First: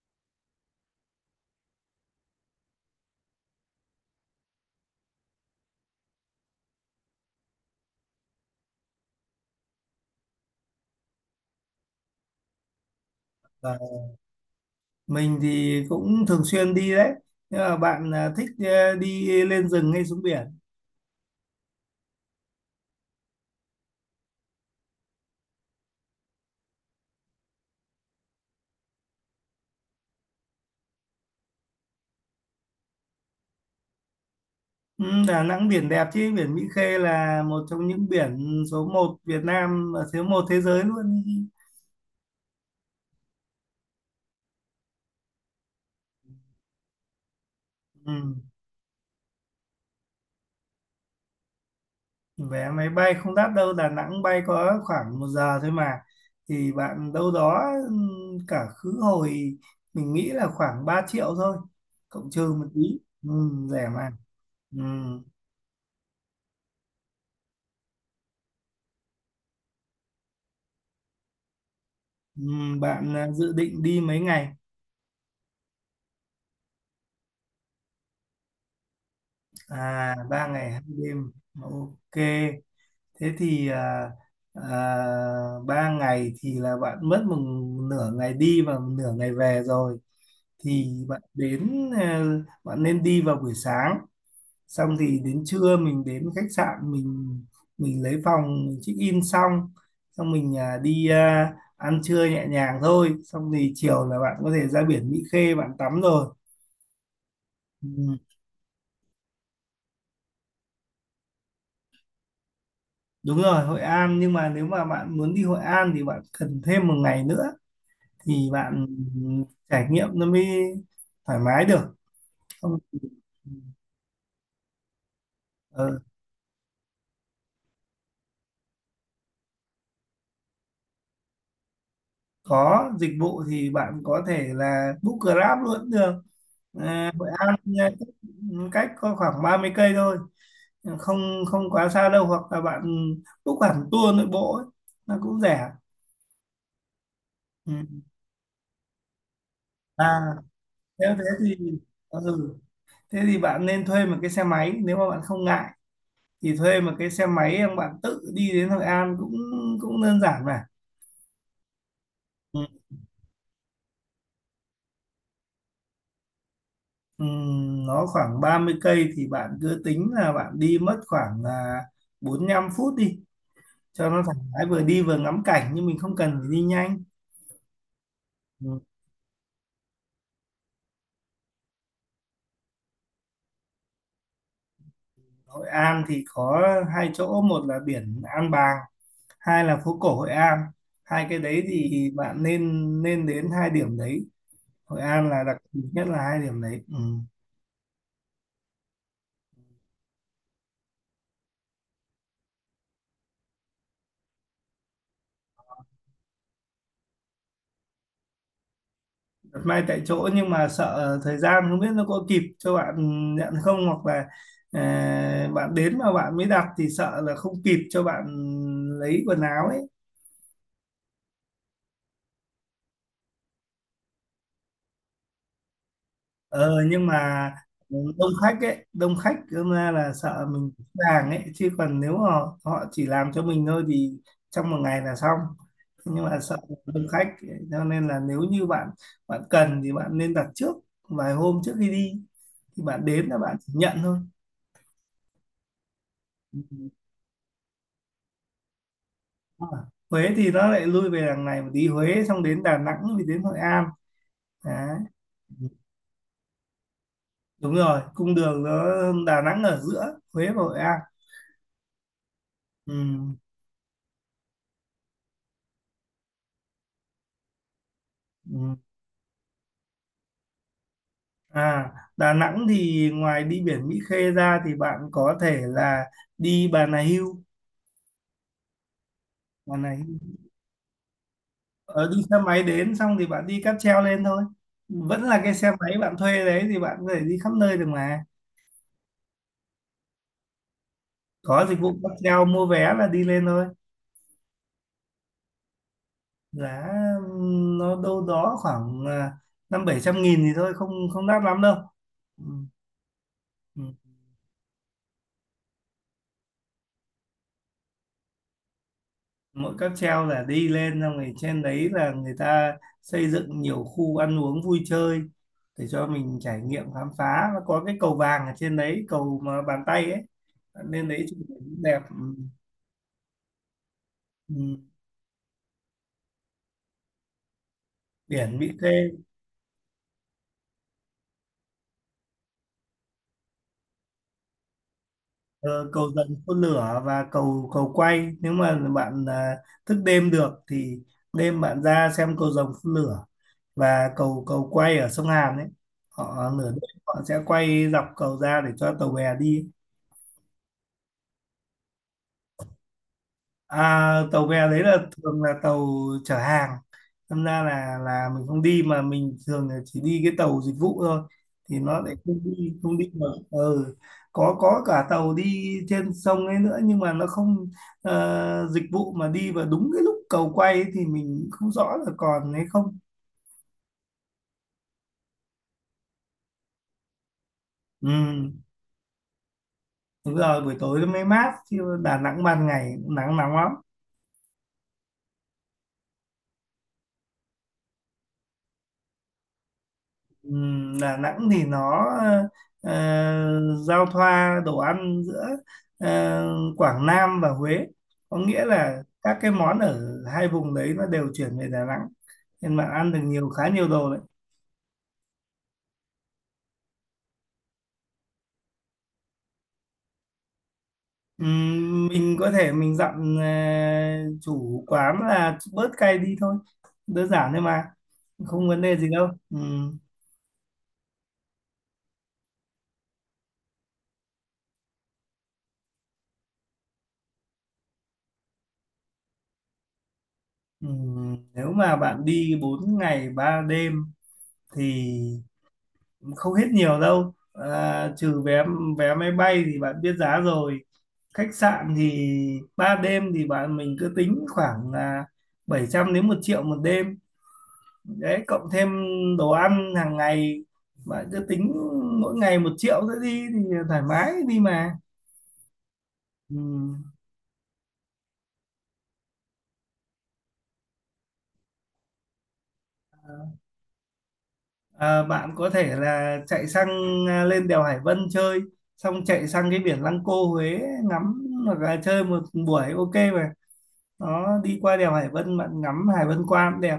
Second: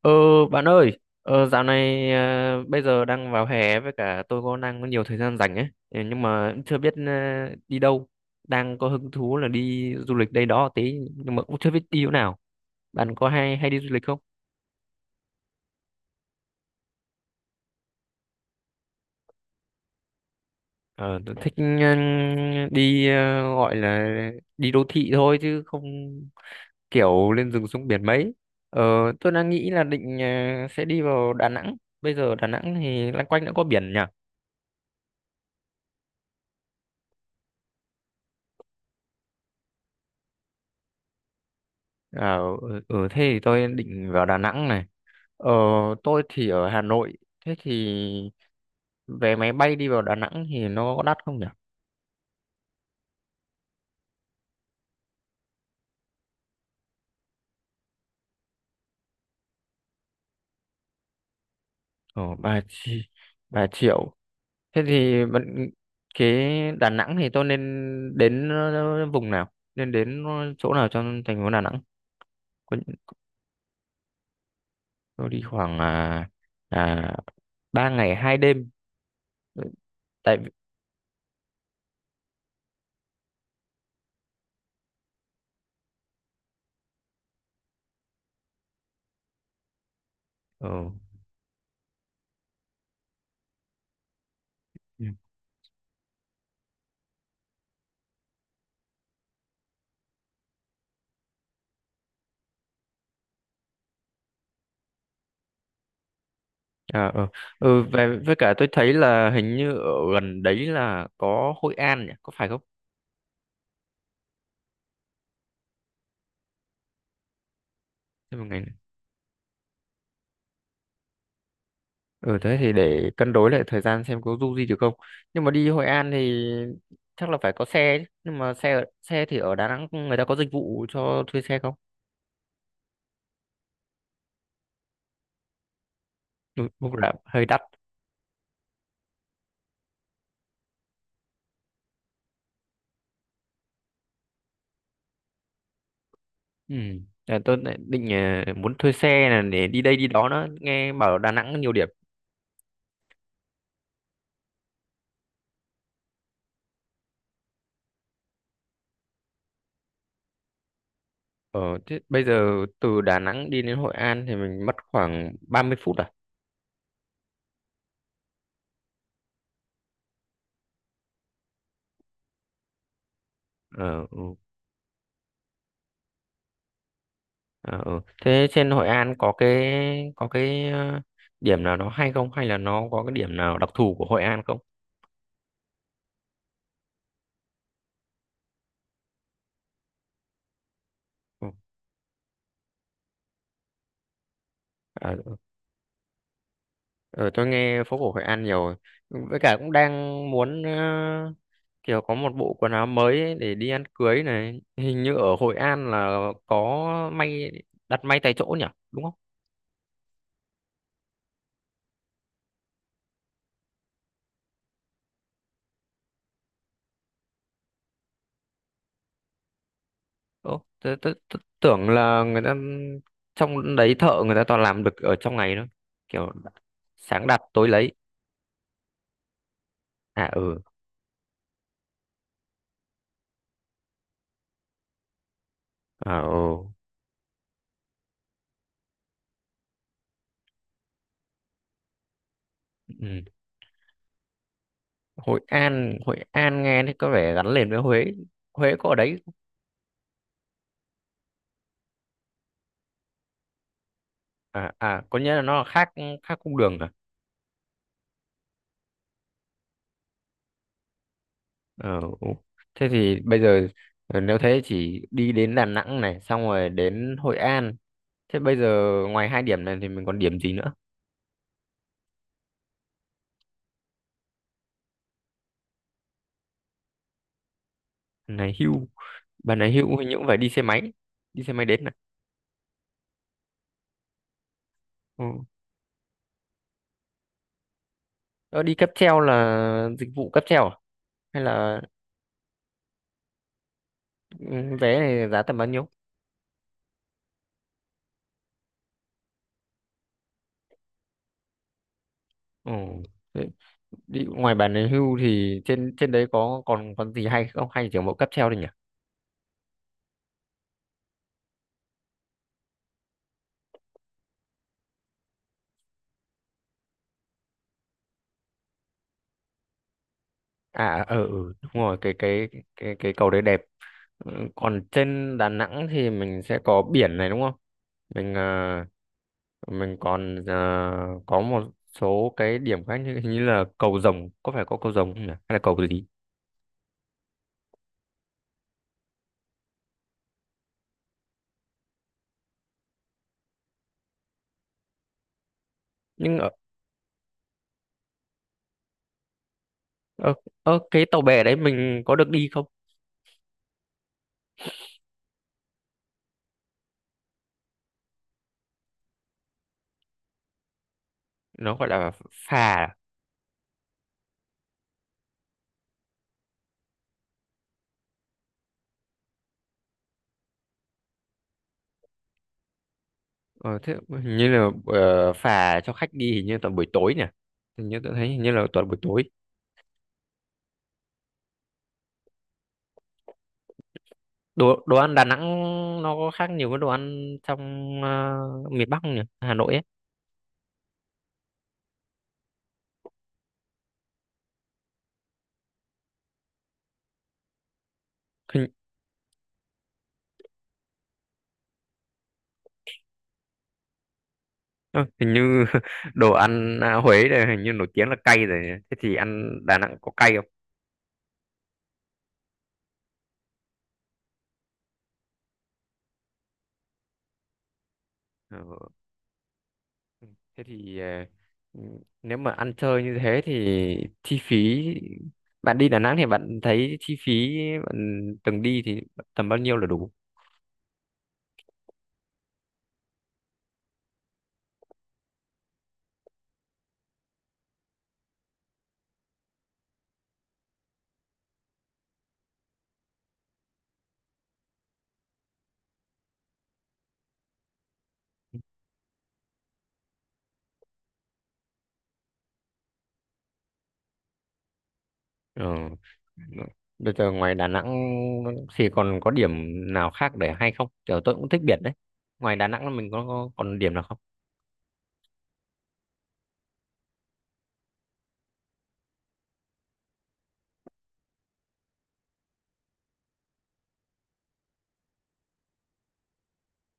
Ờ bạn ơi, dạo này bây giờ đang vào hè với cả tôi có đang có nhiều thời gian rảnh ấy, ừ, nhưng mà cũng chưa biết đi đâu. Đang có hứng thú là đi du lịch đây đó tí nhưng mà cũng chưa biết đi chỗ nào. Bạn có hay hay đi Dạ, du lịch không? mình thì cũng thường xuyên đi đấy. Nhưng mà bạn à, thích đi lên rừng hay xuống biển? Ờ tôi thích đi gọi là đi đô thị thôi chứ không kiểu lên rừng xuống biển mấy. Ờ tôi đang nghĩ là định sẽ đi vào Đà Nẵng. Bây giờ Đà Nẵng thì loanh quanh đã có biển nhỉ? Ừ, Đà Nẵng biển đẹp chứ, biển Mỹ Khê là một trong những biển số một Việt Nam và số một thế giới luôn. À, ừ, ừ, thế thì tôi định vào Đà Nẵng này. Ờ, tôi thì ở Hà Nội. Thế thì Ừ. vé máy bay đi vào Đà Nẵng thì nó có đắt không nhỉ? Vé máy bay không đắt đâu, Đà Nẵng bay có khoảng 1 giờ thôi mà. Thì bạn đâu đó, ừ, cả khứ hồi mình nghĩ là khoảng 3 triệu thôi, Ờ, cộng trừ 3, một tí. Ừ, 3 rẻ mà. triệu. Thế Ừ. thì bạn- cái Đà Nẵng thì tôi nên đến vùng nào? Nên đến chỗ nào trong thành phố Đà Nẵng? Ừ, Có- bạn à, dự định đi mấy ngày? Tôi đi khoảng à, 3 ngày 2 đêm. À, Tại ba vì... ngày hai đêm. Ok. Thế thì à, ba ngày thì là bạn mất một nửa ngày đi và một nửa ngày về rồi. Thì bạn nên đi vào buổi sáng. Xong Ừ. thì đến trưa mình đến khách sạn, mình lấy phòng mình check in xong, mình đi ăn trưa nhẹ nhàng thôi. Xong thì chiều là bạn có thể ra biển Mỹ Khê bạn tắm rồi. À, ừ. Ừ, về Ừ. với cả tôi thấy là hình như ở gần đấy là có Hội An nhỉ, có phải không? Đúng rồi, Hội An, nhưng mà nếu mà bạn muốn đi Hội An thì bạn cần thêm một ngày nữa Thêm một thì ngày nữa. bạn trải nghiệm nó mới thoải mái được. Ừ, thế thì Không thì- để cân đối lại thời gian xem có du gì được không. Nhưng mà đi Hội ờ, An thì chắc là phải có xe chứ. Nhưng mà xe thì ở Đà Nẵng người ta có dịch vụ cho thuê xe không? Có dịch vụ thì bạn có thể là book Grab luôn cũng được. Ừ, cũng À, là Hội hơi An đắt. Cách có khoảng 30 cây thôi, không không quá xa đâu, hoặc là bạn book hẳn tour nội bộ ấy, nó cũng rẻ. Ừ. Là tôi Ừ. lại định muốn thuê xe là để đi đây đi À, đó nữa, nghe bảo nếu ở thế Đà Nẵng thì, có nhiều điểm. ừ, thế thì bạn nên thuê một cái xe máy. Nếu mà bạn không ngại thì thuê một cái xe máy em bạn tự đi đến Hội An cũng cũng đơn giản mà. Ờ, thế bây giờ Ừ. từ Đà Nẵng đi đến Hội An thì mình mất khoảng 30 phút à? Ừ, nó khoảng 30 cây thì bạn cứ tính là bạn đi mất khoảng 45 phút đi Ờ, cho ừ. nó thoải mái, vừa đi vừa ngắm cảnh, nhưng mình không cần phải đi nhanh. Ờ, ừ. Thế trên Ừ. Hội An có cái điểm nào nó hay không hay là nó có cái điểm nào đặc thù của Hội An không? Hội An thì có hai chỗ, một là biển An Bàng, hai là phố cổ Hội An. Hai cái Ừ. đấy thì bạn nên nên đến hai điểm đấy. Hội À, An là đặc biệt nhất là hai điểm đấy. Ừ. ừ, tôi nghe phố cổ Hội An nhiều rồi. Với cả cũng đang muốn kiểu có một bộ quần áo mới ấy để đi ăn cưới này. Hình như ở Hội An là có may đặt may tại chỗ nhỉ? Đúng không? Đặt may tại chỗ, nhưng mà sợ thời gian không biết nó có kịp cho bạn nhận không. Hoặc là bạn đến mà bạn mới đặt thì sợ là không kịp cho bạn lấy quần áo ấy. Ừ. Tôi tưởng là người ta trong đấy thợ người ta toàn làm được ở trong ngày thôi. Kiểu Ờ nhưng sáng đặt mà tối lấy. Đông khách đâm ra là À sợ ừ. mình hàng ấy, chứ còn nếu mà họ chỉ làm cho mình thôi thì trong một ngày là xong, À nhưng mà sợ ừ. đông khách. Cho nên là nếu như bạn bạn cần thì bạn nên đặt trước vài hôm trước khi đi, thì bạn Ừ. đến là bạn chỉ nhận thôi. Hội An nghe thì có vẻ gắn liền với Huế, Huế có ở đấy không? À, Huế thì nó lại lui về đằng này một tí. Huế xong đến Đà Nẵng thì đến Hội An À đấy. à, có nghĩa là nó là khác, khác cung đường à. Đúng rồi, cung đường nó, Đà Nẵng ở giữa Huế và Hội An. Ờ, ừ. Thế Ừ. thì bây giờ nếu thế chỉ đi đến Đà Nẵng này xong rồi đến Hội An, thế bây Ừ. giờ ngoài hai điểm này thì mình còn điểm gì nữa. À, Đà Nẵng thì ngoài đi biển Mỹ Khê ra thì bạn có thể là đi Bà Nà Hưu Này hưu, bà này Bà Nà hưu hình như Hưu cũng phải đi xe máy, đi xe máy đến này. Ờ, Đi xe máy đến, xong thì bạn đi cáp treo lên thôi. Vẫn Ừ. là cái xe máy bạn thuê đấy thì bạn có thể đi khắp nơi được mà. Ờ, đi cáp treo là dịch vụ cáp treo à? Hay Có là dịch vụ cáp treo, mua vé là đi lên thôi. ừ, vé này giá tầm bao nhiêu. Giá nó đâu đó khoảng 500-700 nghìn thì thôi, không không đắt lắm đâu. Ừ. Ừ. Ừ. Đi ngoài bản đề hưu thì trên trên đấy có còn còn gì hay không hay chỉ có mỗi cáp treo thôi nhỉ? Mỗi cáp treo là đi lên, xong rồi trên đấy là người ta xây dựng nhiều khu ăn uống vui chơi để cho mình trải nghiệm khám phá. Nó có cái cầu vàng ở trên đấy, cầu mà bàn tay ấy. À Bạn à, lên ờ đấy chụp ừ, ảnh đúng cũng rồi đẹp. cái Ừ. cái cái cái cầu đấy đẹp. Ừ, Ừ. còn trên Đà Nẵng thì mình sẽ có biển này đúng không? mình Biển Mỹ à, Khê. mình còn có một số cái điểm khác như hình như là cầu Rồng, có phải có cầu Rồng không nhỉ hay là cầu Ờ, gì? Cầu dần phun lửa và cầu cầu quay. Nếu mà bạn thức đêm được thì đêm bạn ra xem cầu rồng phun lửa và cầu cầu quay ở sông Hàn ấy. nhưng Họ ở, nửa đêm họ sẽ quay dọc cầu ra để cho tàu bè đi. ở, ở cái tàu bè đấy mình có được đi không? Tàu bè đấy là thường là tàu chở hàng. Thành ra là mình không đi, mà mình thường là chỉ đi cái tàu dịch vụ thôi Nó thì gọi nó là lại không phà đi à? không đi được. Ừ. có cả tàu đi trên sông ấy nữa, nhưng mà nó không dịch vụ, mà đi vào đúng cái lúc cầu quay ấy thì mình không rõ là còn hay không. Ờ, thế hình như là phà cho khách đi hình như toàn buổi tối nhỉ, hình như tôi thấy hình như Ừ. là toàn buổi tối. Đúng rồi, buổi tối nó mới mát chứ Đà Nẵng ban ngày cũng nắng nóng lắm. Đồ đồ ăn Đà Nẵng nó có khác nhiều với đồ ăn trong ờ, miền Bắc không nhỉ, Hà Nội ấy. Đà Nẵng thì nó ờ, giao thoa đồ ăn giữa ờ, Quảng Nam và Huế. Có nghĩa hình, là các cái món ở hai vùng đấy nó đều chuyển về Đà Nẵng. Nên bạn ăn được khá nhiều đồ đấy. ờ, Hình như đồ ăn Huế này hình như nổi tiếng là cay rồi nhỉ? Thế thì ăn Đà Nẵng có cay không? Mình có thể mình dặn chủ quán là bớt cay đi thôi. Đơn giản thôi mà. Ờ, Không vấn đề gì đâu. Ừm. thế thì nếu mà ăn chơi như thế thì chi phí, bạn đi Đà Nẵng thì bạn thấy chi phí bạn từng đi thì tầm bao nhiêu là đủ? Nếu mà bạn đi 4 ngày 3 đêm thì không hết nhiều đâu. Trừ vé vé máy bay thì bạn biết giá rồi. Khách sạn thì 3 đêm thì mình cứ tính khoảng là 700 nghìn đến 1 triệu một đêm đấy, cộng thêm đồ ăn hàng ngày, bạn cứ tính mỗi ngày 1 triệu nữa đi thì thoải mái đi mà. Ờ. Ừ. Bây giờ ngoài Đà Nẵng thì còn có điểm nào khác để hay không? Kiểu tôi cũng thích biển đấy. Ngoài Đà Nẵng mình có còn điểm nào không? Bạn có thể là chạy sang, lên đèo Hải Vân chơi, xong chạy sang cái biển Lăng Cô Huế ngắm, hoặc là chơi một buổi ok mà. Đó, đi qua đèo Hải Vân bạn ngắm Hải Vân qua cũng đẹp.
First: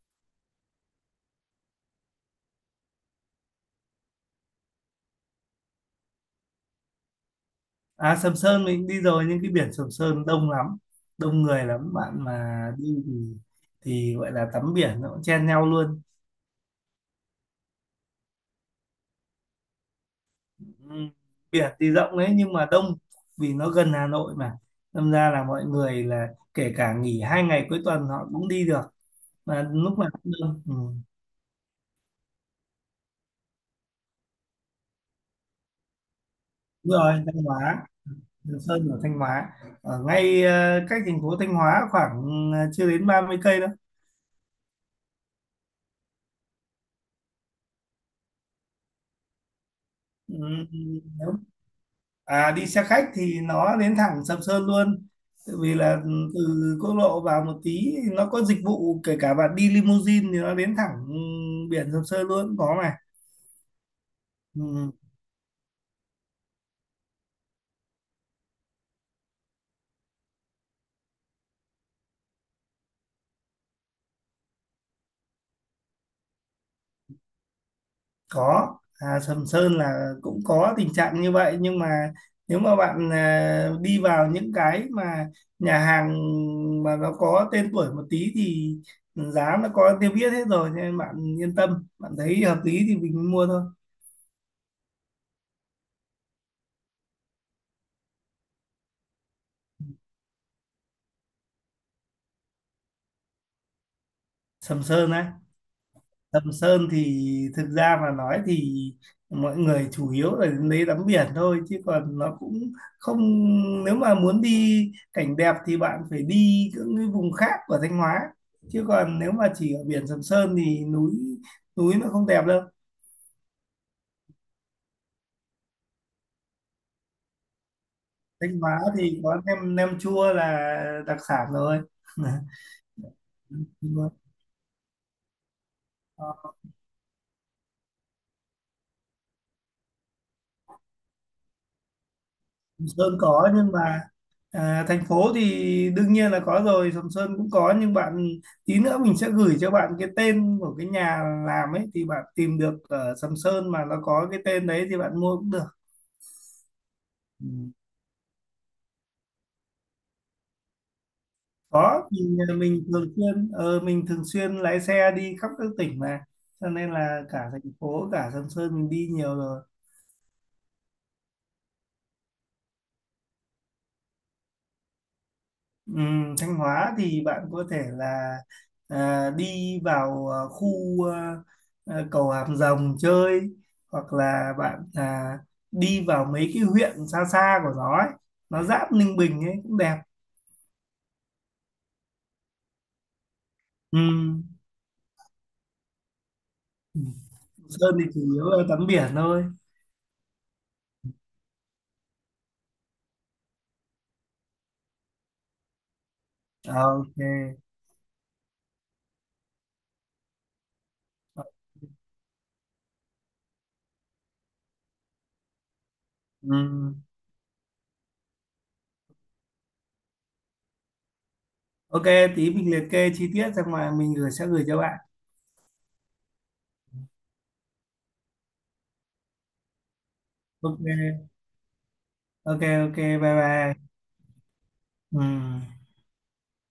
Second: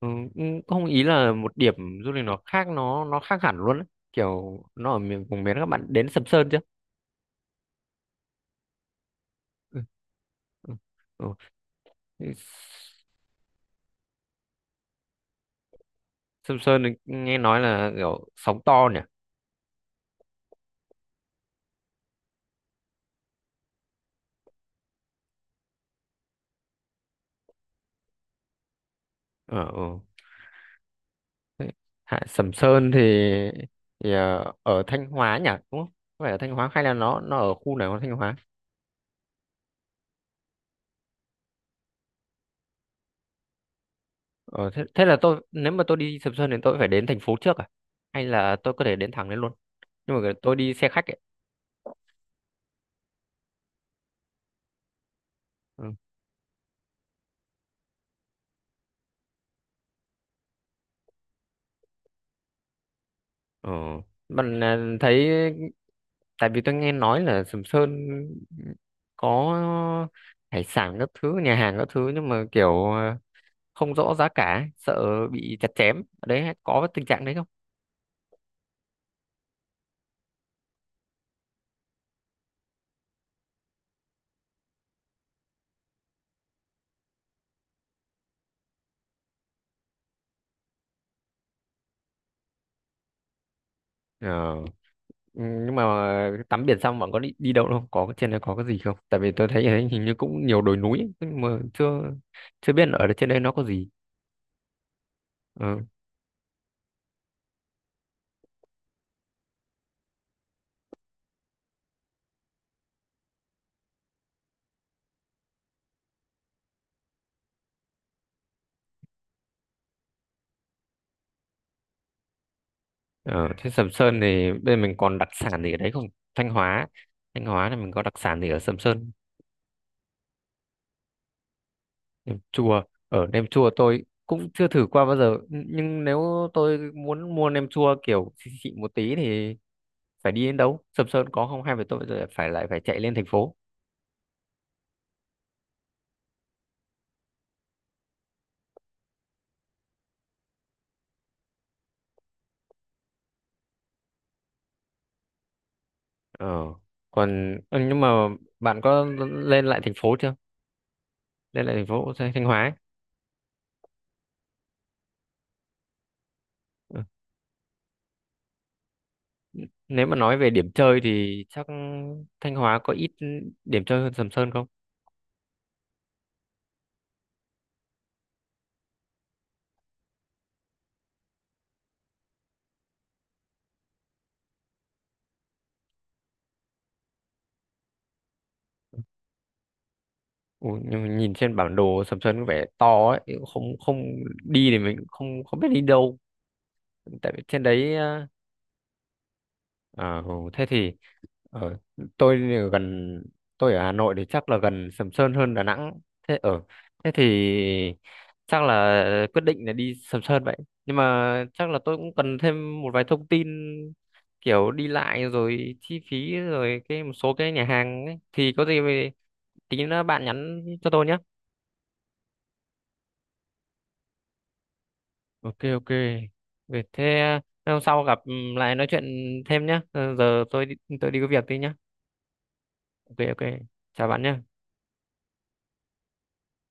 Ừ, cũng không ý là một điểm du lịch nó khác, nó khác hẳn luôn đấy. Kiểu nó ở miền vùng miền, các bạn đến Sầm Sơn chưa? Sầm Sơn mình đi rồi nhưng cái biển Ừ. Sầm Sơn đông Ừ, lắm, ừ. đông người lắm. Bạn Thế mà đi thì gọi là tắm biển nó cũng chen nhau luôn. Sầm Sơn thì nghe nói là kiểu sóng to nhỉ? Ừ. Biển thì rộng đấy nhưng mà đông, vì nó gần Hà Nội mà, đâm ra là mọi người là kể cả nghỉ 2 ngày cuối tuần họ cũng đi được, mà Ờ, ừ. lúc nào cũng đông. Ừ. Thế, Hạ Sầm Sơn thì ở Thanh Hóa nhỉ? Đúng không? Phải ở Thanh Hóa hay Đúng là rồi, nó Thanh ở khu Hóa. nào của Thanh Hóa? Sầm Sơn ở Thanh Hóa, ở ngay, cách thành phố Thanh Hóa khoảng chưa đến 30 cây đâu. Ờ, thế, thế là tôi nếu mà tôi đi Sầm Sơn thì tôi phải đến thành phố trước à? Hay là tôi có thể đến thẳng đến luôn? Nhưng mà Ừ, tôi đi ừ. xe khách ấy. nếu À, đi xe khách thì nó đến thẳng Sầm Sơn luôn. Tại vì Ừ. là, từ quốc lộ vào một tí nó có dịch vụ, kể cả bạn đi limousine thì nó đến thẳng, biển Sầm Sơn luôn cũng có mà. Ờ. Bạn Ừ, thấy tại vì tôi nghe nói là Sầm Sơn có hải sản các thứ, nhà hàng các thứ nhưng mà kiểu không rõ giá cả, sợ bị chặt chém. Ở đấy có tình trạng đấy không? có. À, Sầm Sơn là cũng có tình trạng như vậy, nhưng mà nếu mà bạn đi vào những cái mà nhà hàng mà nó có tên tuổi một tí thì giá nó có tiêu biết hết rồi, cho nên bạn yên tâm. Bạn thấy hợp lý thì mình mua thôi. Ờ. Ừ, nhưng mà tắm biển xong bạn có đi đi đâu không, có cái trên đấy có cái gì không, tại vì tôi thấy ở đấy hình như cũng nhiều đồi núi ấy, nhưng mà chưa chưa biết ở trên đây nó có gì. Sầm Sơn á. Ừ. Sầm Sơn thì thực ra mà nói thì mọi người chủ yếu là đến đấy tắm biển thôi, chứ còn nó cũng không. Nếu mà muốn đi cảnh đẹp thì bạn phải đi những cái vùng khác của Thanh Hóa, chứ còn nếu mà chỉ ở biển Sầm Sơn thì núi núi nó không đẹp đâu. Ở trên Sầm Sơn thì bên mình còn đặc sản gì ở đấy không? Thanh Hóa, Thanh Hóa là mình có đặc sản gì ở Thanh Sầm Hóa Sơn? thì có nem nem chua là đặc sản rồi. Nem chua, ở nem Nem chua tôi chua. cũng chưa thử qua bao giờ nhưng nếu tôi muốn mua nem chua kiểu xịn xịn một tí thì phải đi đến đâu, Sầm Sơn có không hay phải tôi phải lại phải Sầm chạy lên Sơn thành có, phố? nhưng mà thành phố thì đương nhiên là có rồi. Sầm Sơn cũng có, nhưng tí nữa mình sẽ gửi cho bạn cái tên của cái nhà làm ấy, thì bạn tìm được ở Sầm Sơn mà nó có cái tên đấy thì bạn mua cũng được. Ờ. Ừ. Còn ừ, nhưng mà bạn có lên lại thành phố chưa? Lên lại thành Có, phố Thanh Thanh Hóa ấy. Mình thường xuyên lái xe đi khắp các tỉnh mà, cho nên Ừ. là cả thành phố cả Sầm Sơn mình đi nhiều rồi. Nếu mà nói về điểm chơi thì chắc Thanh Hóa có ít điểm chơi hơn Sầm Sơn không? Thanh Hóa thì bạn có thể là đi vào, khu, à, cầu Hàm Rồng chơi, hoặc là bạn đi vào mấy cái huyện xa xa của nó ấy. Nó giáp Ninh Bình ấy cũng đẹp. Ủa, nhưng mà nhìn trên bản đồ Sầm Sơn có vẻ to ấy, không không Ừm, đi thì mình không không biết đi đâu. Tại vì trên Sơn đấy thì chủ à, yếu là tắm biển thôi. ờ, thế thì ở tôi thì ở gần, tôi ở Hà Nội thì chắc là gần Sầm Sơn hơn Đà Nẵng. Thế ở Ờ, thế ok. thì chắc là quyết định là đi Sầm Sơn vậy. Nhưng mà chắc là tôi cũng cần thêm một vài thông tin kiểu đi lại rồi chi phí rồi cái Ừm, một số cái nhà hàng ấy. Thì có gì về tí nữa bạn nhắn cho tôi nhé. ok, tí mình liệt kê chi tiết xong mà mình sẽ gửi cho bạn. Ok ok. Vậy thế hôm sau gặp lại nói chuyện thêm nhé. Giờ tôi đi có Ok, việc đi nhé. ok, ok, Ok bye ok. bye. Chào bạn nhé. Ừm.